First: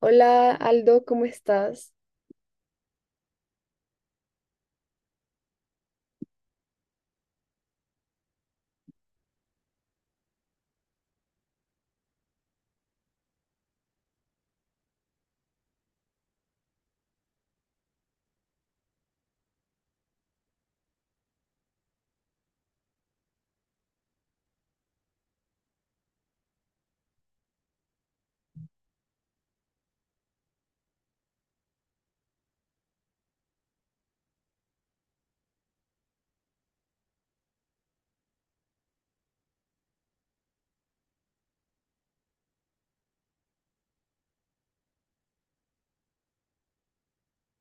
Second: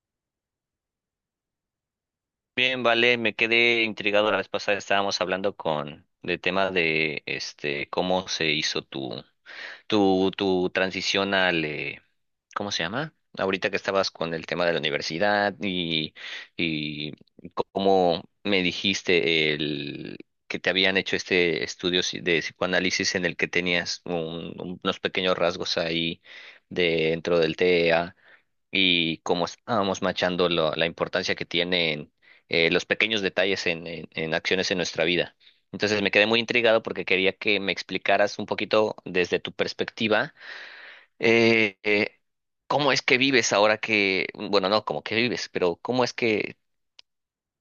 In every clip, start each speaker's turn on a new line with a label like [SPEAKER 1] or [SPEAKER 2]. [SPEAKER 1] Hola Aldo, ¿cómo estás?
[SPEAKER 2] Bien, vale, me quedé intrigado la vez pasada, estábamos hablando con de tema de este cómo se hizo tu tu transición al ¿cómo se llama? Ahorita que estabas con el tema de la universidad y cómo me dijiste el que te habían hecho este estudio de psicoanálisis en el que tenías unos pequeños rasgos ahí dentro del t E a, y como estábamos machando la importancia que tienen los pequeños detalles en acciones en nuestra vida. Entonces me quedé muy intrigado porque quería que me explicaras un poquito desde tu perspectiva, eh, eh, cómo es que vives ahora que, bueno, no como que vives, pero cómo es que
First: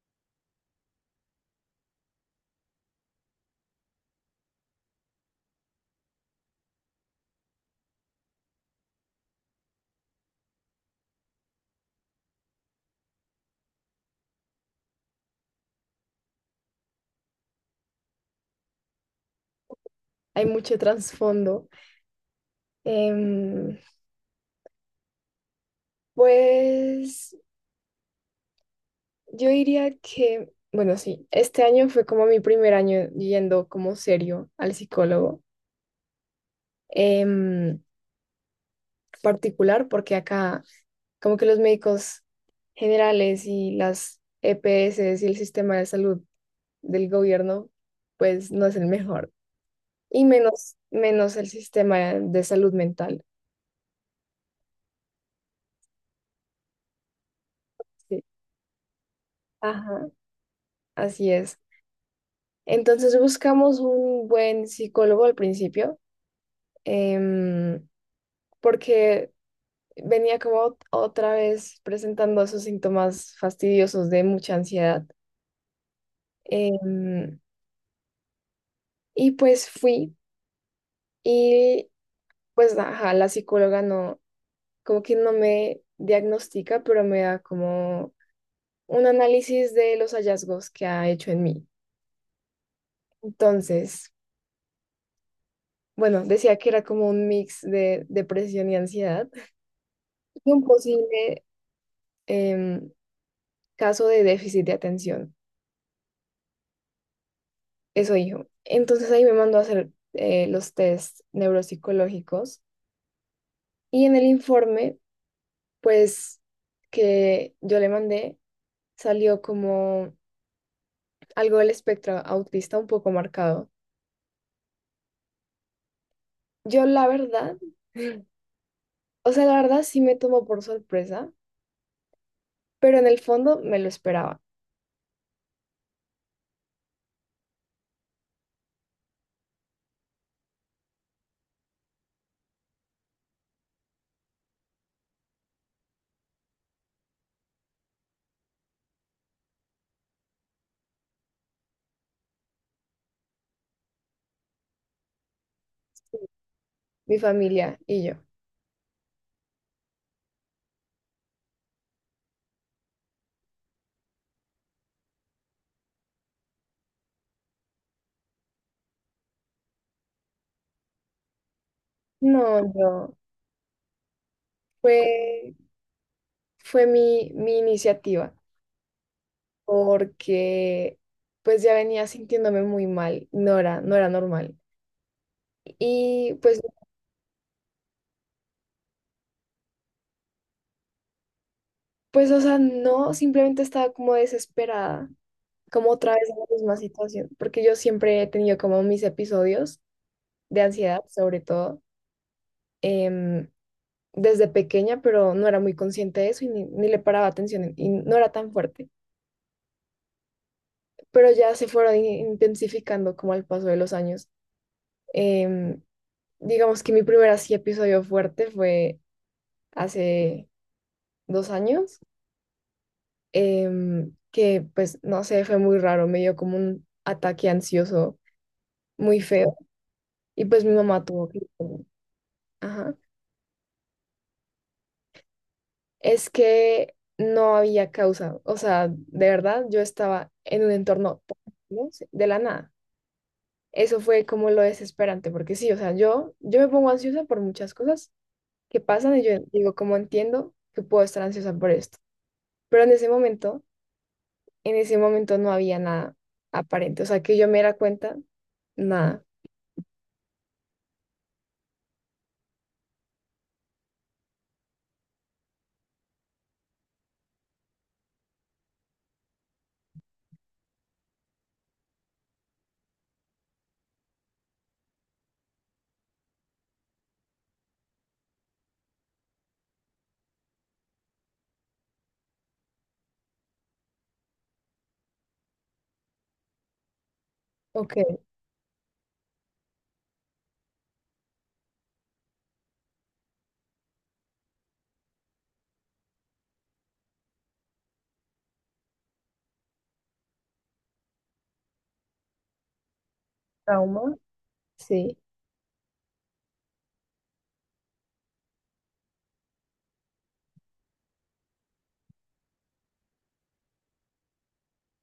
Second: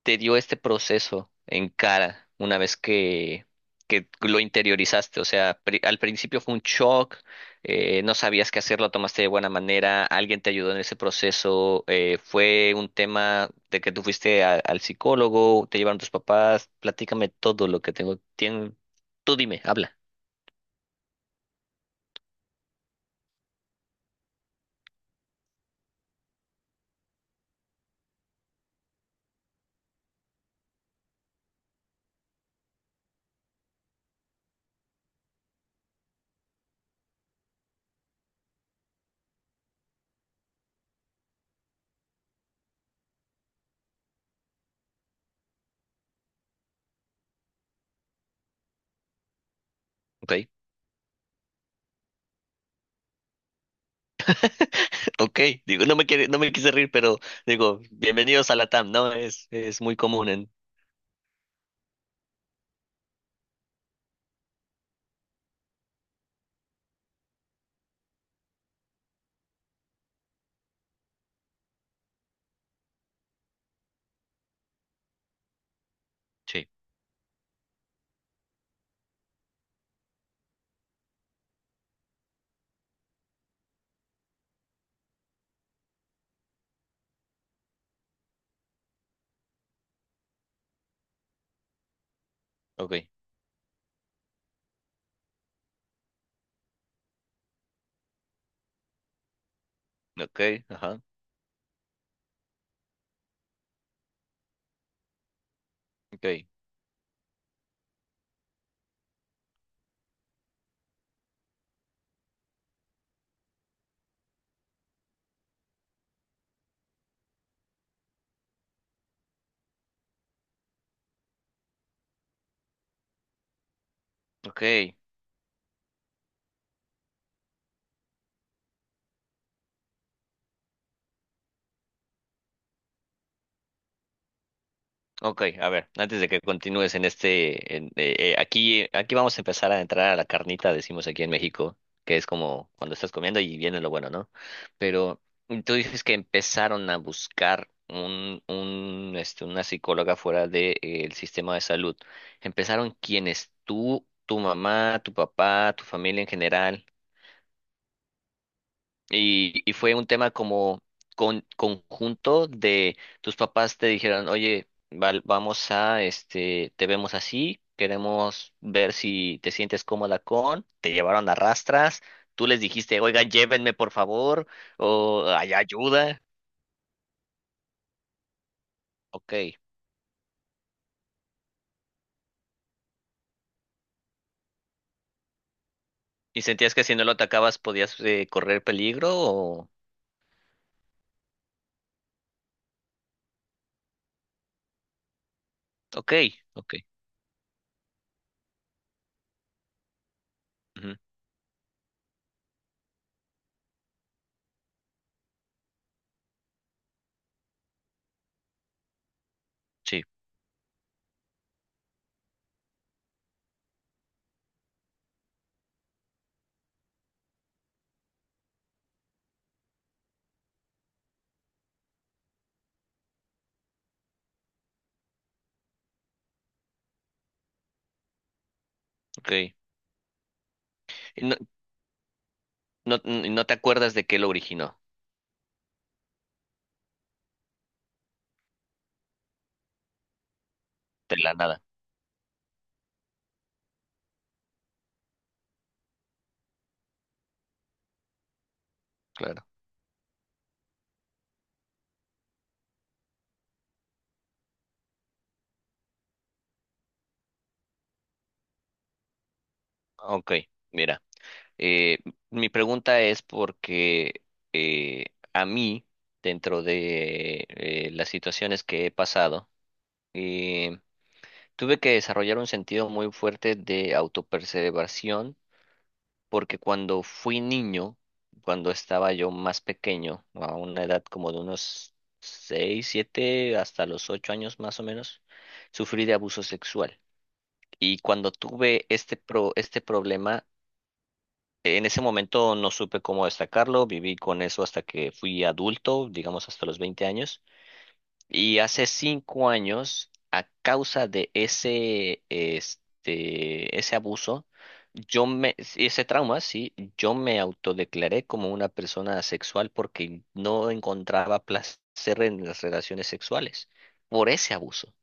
[SPEAKER 2] te dio este proceso en cara una vez que lo interiorizaste. O sea, al principio fue un shock, no sabías qué hacer, lo tomaste de buena manera, alguien te ayudó en ese proceso, fue un tema de que tú fuiste al psicólogo, te llevaron tus papás, platícame todo lo que tengo, tú dime, habla.
[SPEAKER 1] Hay mucho trasfondo. Em, pues yo diría que, bueno, sí, este año fue como mi primer año yendo como serio al psicólogo em, particular, porque acá como que los médicos generales y las EPS y el sistema de salud del gobierno, pues no es el mejor. Y
[SPEAKER 2] Ok.
[SPEAKER 1] menos, menos el sistema de salud mental.
[SPEAKER 2] Ok, digo, no me quiere, no me quise reír, pero digo,
[SPEAKER 1] Sí.
[SPEAKER 2] bienvenidos a la TAM, ¿no? Es muy
[SPEAKER 1] Ajá,
[SPEAKER 2] común en...
[SPEAKER 1] así es. Entonces buscamos un buen psicólogo al principio, em, porque venía como otra vez presentando esos síntomas fastidiosos de mucha ansiedad.
[SPEAKER 2] Sí,
[SPEAKER 1] Em, y pues fui y pues ajá, la psicóloga no, como que no me diagnostica, pero me da como un análisis de los hallazgos que ha hecho en mí.
[SPEAKER 2] ok,
[SPEAKER 1] Entonces, bueno, decía que era como un mix de depresión y ansiedad. Y un
[SPEAKER 2] ok, ajá,
[SPEAKER 1] posible em, caso de déficit de atención.
[SPEAKER 2] ok,
[SPEAKER 1] Eso dijo. Entonces ahí me mandó a hacer los test neuropsicológicos y en el informe, pues que yo le mandé, salió como algo del espectro autista un poco marcado.
[SPEAKER 2] ok.
[SPEAKER 1] Yo la verdad, o sea, la verdad sí me tomó por sorpresa, pero en el fondo me lo esperaba,
[SPEAKER 2] Ok, a ver, antes de que continúes en este, aquí, aquí vamos a empezar a entrar a la carnita, decimos aquí en México, que es como cuando estás comiendo y viene lo bueno, ¿no? Pero tú dices que empezaron a buscar un, este, una psicóloga fuera del sistema de salud. ¿Empezaron quiénes? ¿Tú, tu mamá, tu papá, tu familia en general?
[SPEAKER 1] mi familia y yo.
[SPEAKER 2] Y fue un tema como con, conjunto de tus papás te dijeron, oye, vamos a, este, te vemos así, queremos ver si te sientes cómoda con, te llevaron a rastras,
[SPEAKER 1] No,
[SPEAKER 2] tú les dijiste,
[SPEAKER 1] yo,
[SPEAKER 2] oiga, llévenme por favor, o hay
[SPEAKER 1] fue,
[SPEAKER 2] ayuda,
[SPEAKER 1] fue mi iniciativa.
[SPEAKER 2] ok.
[SPEAKER 1] Porque pues ya venía sintiéndome muy mal, no era, no era normal. Y
[SPEAKER 2] ¿Y
[SPEAKER 1] pues,
[SPEAKER 2] sentías que si no lo atacabas podías correr peligro o...?
[SPEAKER 1] pues, o sea, no, simplemente estaba como desesperada, como otra
[SPEAKER 2] Ok,
[SPEAKER 1] vez en la
[SPEAKER 2] ok,
[SPEAKER 1] misma situación, porque yo siempre he tenido como mis episodios de
[SPEAKER 2] ujú,
[SPEAKER 1] ansiedad, sobre todo, em, desde pequeña, pero no era muy consciente de eso y ni, ni le paraba atención y no era tan fuerte,
[SPEAKER 2] sí,
[SPEAKER 1] pero ya se fueron intensificando como al paso de los años. Em, digamos que mi primer así episodio fuerte fue hace dos años, que pues no sé, fue muy raro, me dio como un ataque ansioso muy
[SPEAKER 2] ok.
[SPEAKER 1] feo
[SPEAKER 2] Y
[SPEAKER 1] y pues mi mamá tuvo
[SPEAKER 2] no,
[SPEAKER 1] que... Ajá.
[SPEAKER 2] no, no te acuerdas de qué lo originó,
[SPEAKER 1] Es que no había causa, o sea, de verdad yo estaba en un
[SPEAKER 2] de
[SPEAKER 1] entorno,
[SPEAKER 2] la nada,
[SPEAKER 1] ¿no? De la nada. Eso fue como lo desesperante, porque sí, o sea, yo me pongo ansiosa por muchas cosas que pasan y yo
[SPEAKER 2] claro.
[SPEAKER 1] digo, como entiendo que puedo estar ansiosa por esto. Pero en ese momento En ese momento no había nada aparente, o sea, que yo me diera cuenta, nada.
[SPEAKER 2] Ok, mira. Eh, mi pregunta es porque eh, a mí, dentro de las situaciones que he pasado, eh, tuve que desarrollar un sentido muy fuerte de autopreservación, porque cuando fui niño, cuando estaba yo más pequeño, a una edad como de unos 6 7 hasta los 8 años más o menos, sufrí de abuso sexual.
[SPEAKER 1] Ok,
[SPEAKER 2] Y cuando tuve este, este problema, en ese momento no supe cómo destacarlo, viví con eso hasta que fui adulto, digamos hasta los 20 años, y hace 5 años, a causa de ese, este, ese
[SPEAKER 1] trauma,
[SPEAKER 2] abuso,
[SPEAKER 1] sí,
[SPEAKER 2] yo me, sí, ese trauma, sí, yo me autodeclaré como una persona asexual porque no encontraba placer en las relaciones sexuales por ese abuso.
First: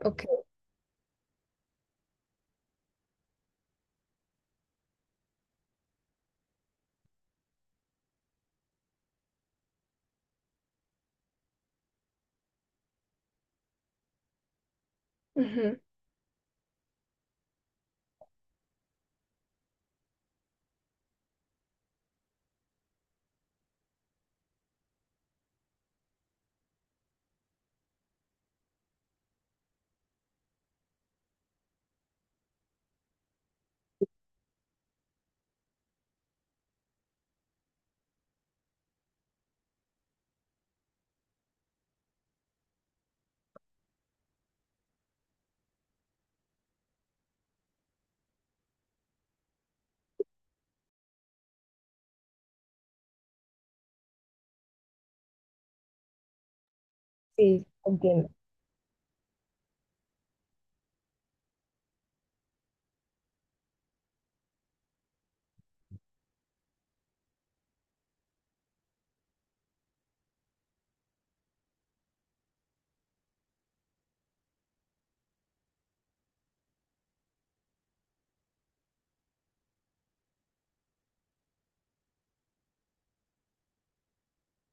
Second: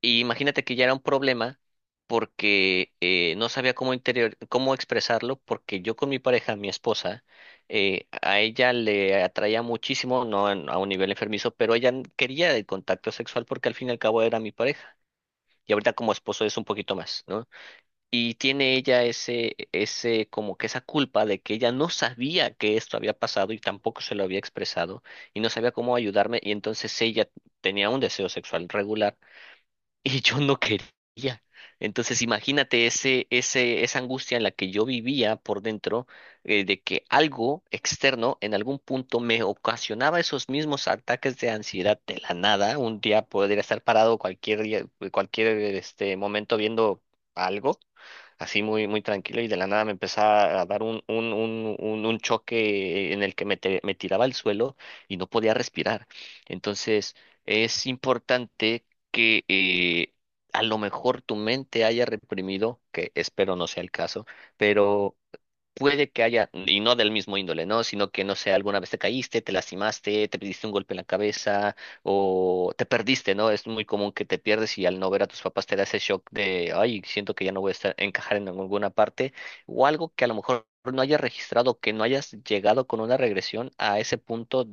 [SPEAKER 2] Y
[SPEAKER 1] ok,
[SPEAKER 2] imagínate que ya era un problema porque no sabía cómo interior, cómo expresarlo, porque yo con mi pareja, mi esposa, a ella le atraía muchísimo, no a un nivel enfermizo, pero ella quería el contacto sexual porque al fin y al cabo era mi pareja. Y
[SPEAKER 1] ujú,
[SPEAKER 2] ahorita como esposo es un poquito más, ¿no? Y tiene ella ese, ese, como que esa culpa de que ella no sabía que esto había pasado y tampoco se lo había expresado y no sabía cómo ayudarme y entonces ella tenía un deseo sexual regular y yo no quería. Entonces, imagínate ese, ese, esa angustia en la que yo vivía por dentro, de que algo externo en algún punto me ocasionaba esos mismos ataques de ansiedad de la nada. Un día podría estar parado cualquier cualquier este momento viendo algo, así muy, muy tranquilo, y de la nada me empezaba a dar un choque en el que me, me tiraba al suelo y no podía respirar. Entonces,
[SPEAKER 1] sí,
[SPEAKER 2] es
[SPEAKER 1] entiendo.
[SPEAKER 2] importante que a lo mejor tu mente haya reprimido, que espero no sea el caso, pero puede que haya, y no del mismo índole, ¿no? Sino que, no sé, alguna vez te caíste, te lastimaste, te diste un golpe en la cabeza o te perdiste, ¿no? Es muy común que te pierdes y al no ver a tus papás te da ese shock de, ay, siento que ya no voy a estar, encajar en alguna parte o algo que a lo mejor no hayas registrado, que no hayas llegado con una regresión a ese punto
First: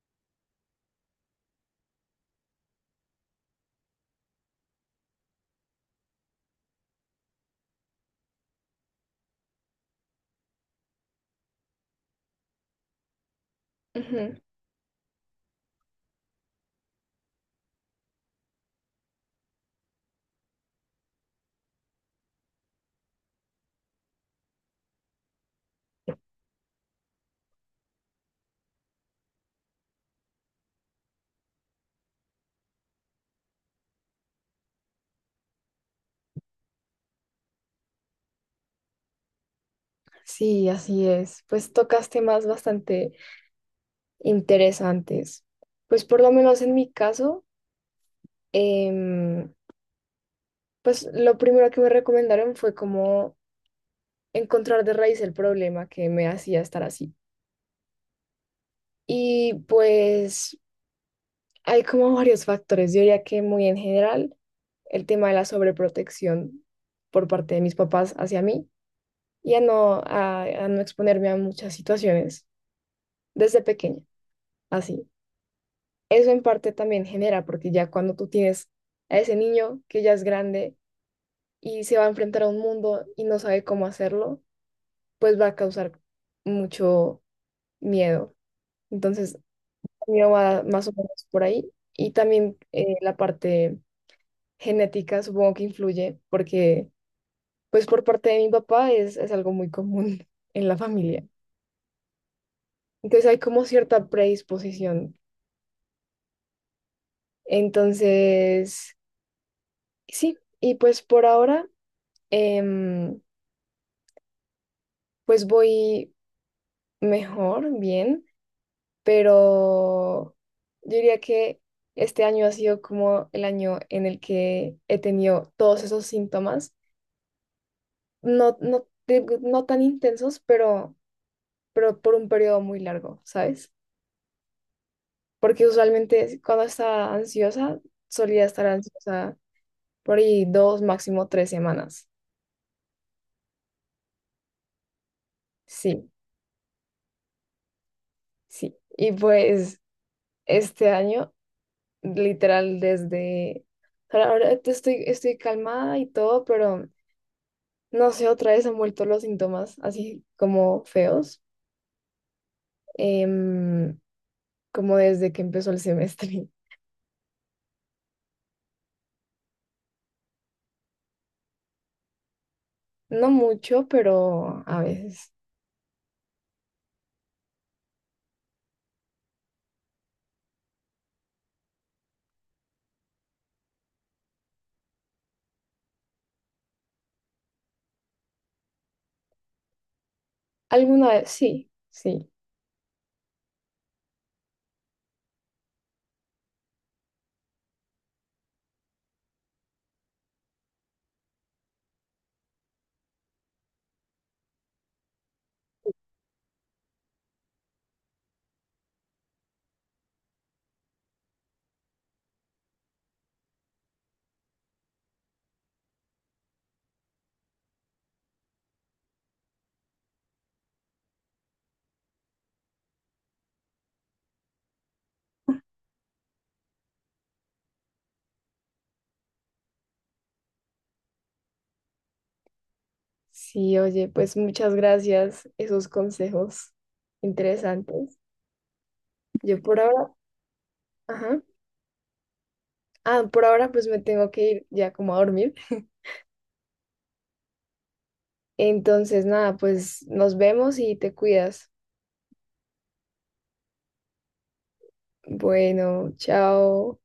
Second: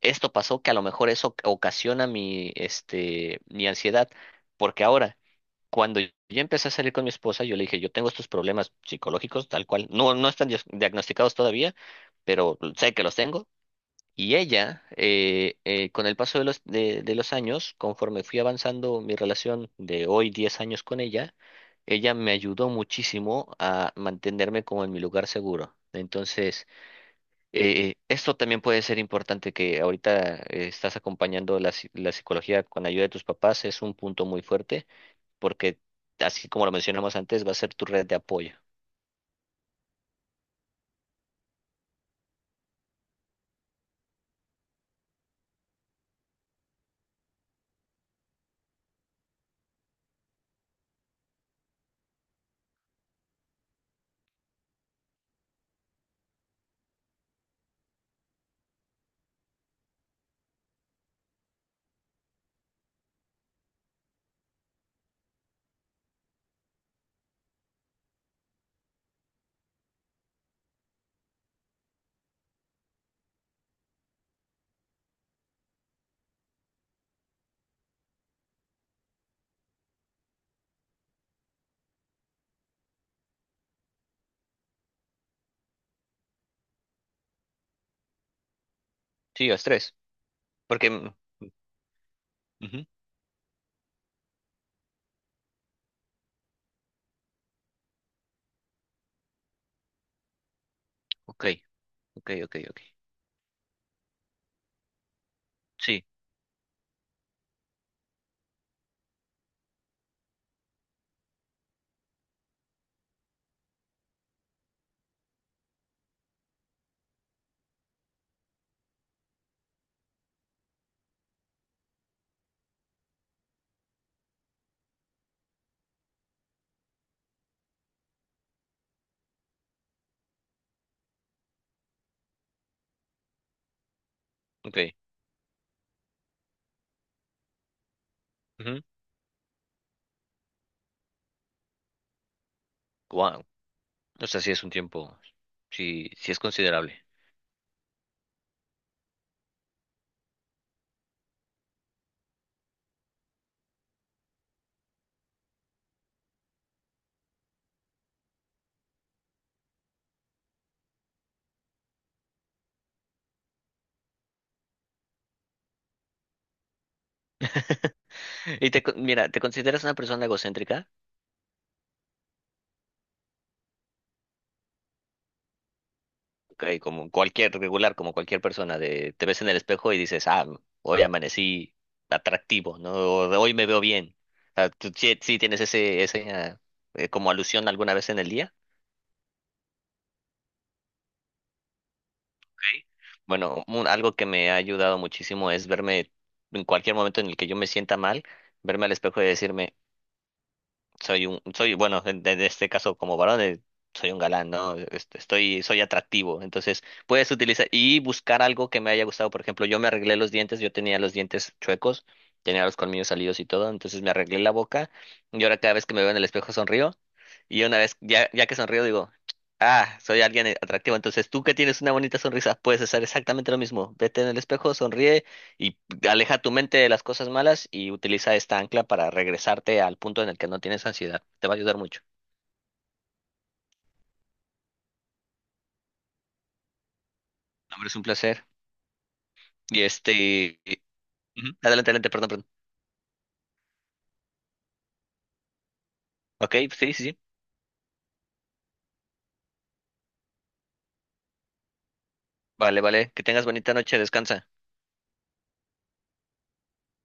[SPEAKER 2] esto pasó que a lo mejor eso ocasiona mi, este, mi ansiedad, porque ahora, cuando yo empecé a salir con mi esposa, yo le dije, yo tengo estos problemas psicológicos, tal cual, no, no están diagnosticados todavía, pero sé que los tengo.
[SPEAKER 1] Ujú.
[SPEAKER 2] Y ella, con el paso de los años, conforme fui avanzando mi relación de hoy 10 años con ella, ella me ayudó muchísimo a mantenerme como en mi lugar seguro. Entonces, esto también puede ser importante que ahorita estás acompañando la, la psicología con ayuda de tus papás, es un punto muy fuerte porque así como lo mencionamos antes, va a ser tu red de apoyo.
[SPEAKER 1] Sí, así es. Pues tocas temas bastante interesantes. Pues por lo menos en mi caso, em, pues lo primero que me recomendaron fue como encontrar de raíz el problema que me hacía estar así. Y pues hay como varios factores, yo diría que muy en general. El tema de la sobreprotección por parte de mis papás hacia mí y a no exponerme a muchas situaciones desde pequeña, así. Eso en parte también genera, porque ya cuando tú tienes a ese niño que ya es grande y se va a enfrentar a un mundo y no sabe cómo hacerlo, pues va a causar mucho miedo. Entonces,
[SPEAKER 2] Sí, los tres.
[SPEAKER 1] mío va más
[SPEAKER 2] Porque...
[SPEAKER 1] o
[SPEAKER 2] mm,
[SPEAKER 1] menos por ahí. Y también
[SPEAKER 2] ujú,
[SPEAKER 1] la parte genética supongo que influye porque pues por parte de mi papá es algo muy común en la familia.
[SPEAKER 2] ok, ok, ok, ok.
[SPEAKER 1] Entonces hay como cierta predisposición.
[SPEAKER 2] Sí,
[SPEAKER 1] Entonces, sí, y pues por ahora, em, pues voy mejor, bien, pero yo diría que este año ha sido como el año en el que he tenido todos esos síntomas, no, no, no tan intensos, pero por un periodo muy largo, ¿sabes?
[SPEAKER 2] ok.
[SPEAKER 1] Porque usualmente cuando estaba ansiosa, solía estar
[SPEAKER 2] Ujú.
[SPEAKER 1] ansiosa por ahí dos, máximo tres semanas.
[SPEAKER 2] Wow. O sea, sí es un tiempo, sí,
[SPEAKER 1] Sí,
[SPEAKER 2] sí es considerable.
[SPEAKER 1] sí. Y pues este año, literal, desde... Ahora ahora estoy, estoy calmada y todo, pero no sé, otra vez han vuelto los síntomas así como feos, em, como desde que empezó el semestre.
[SPEAKER 2] ¿Y te, mira, te consideras una persona egocéntrica?
[SPEAKER 1] No mucho, pero a veces.
[SPEAKER 2] Ok, como cualquier regular, como cualquier persona, de, te ves en el espejo y dices, ah, hoy amanecí atractivo, ¿no? O de hoy me veo bien. O sea, ¿tú sí, sí tienes ese, ese, ah, como alusión alguna vez en el día?
[SPEAKER 1] Alguna vez, sí, sí.
[SPEAKER 2] Ok. Bueno, algo que me ha ayudado muchísimo es verme en cualquier momento en el que yo me sienta mal, verme al espejo y decirme, soy un, soy, bueno, en este caso como varón, soy un galán, ¿no? Estoy, soy atractivo. Entonces, puedes utilizar y buscar algo que me haya gustado. Por ejemplo, yo me arreglé los dientes, yo tenía los dientes chuecos, tenía los colmillos salidos y todo, entonces me arreglé la boca y ahora cada vez que me veo en el espejo sonrío y una vez, ya, ya que sonrío, digo, ah, soy alguien atractivo. Entonces, tú que tienes una bonita sonrisa, puedes hacer exactamente lo mismo. Vete en el espejo, sonríe. Y aleja tu mente de las cosas malas y utiliza esta ancla para regresarte al punto en el que no tienes ansiedad. Te va a ayudar mucho.
[SPEAKER 1] Sí, oye, pues muchas gracias, esos consejos
[SPEAKER 2] No, hombre, es un
[SPEAKER 1] interesantes.
[SPEAKER 2] placer.
[SPEAKER 1] Yo por
[SPEAKER 2] Y este...
[SPEAKER 1] ahora,
[SPEAKER 2] y-
[SPEAKER 1] ajá,
[SPEAKER 2] ujú, adelante, adelante, perdón, perdón.
[SPEAKER 1] ah, por ahora pues me tengo que ir ya como a dormir.
[SPEAKER 2] Ok, sí, sí, sí.
[SPEAKER 1] Entonces, nada, pues nos vemos y te cuidas.
[SPEAKER 2] Vale, vale. Que tengas bonita noche, descansa.
[SPEAKER 1] Bueno, chao.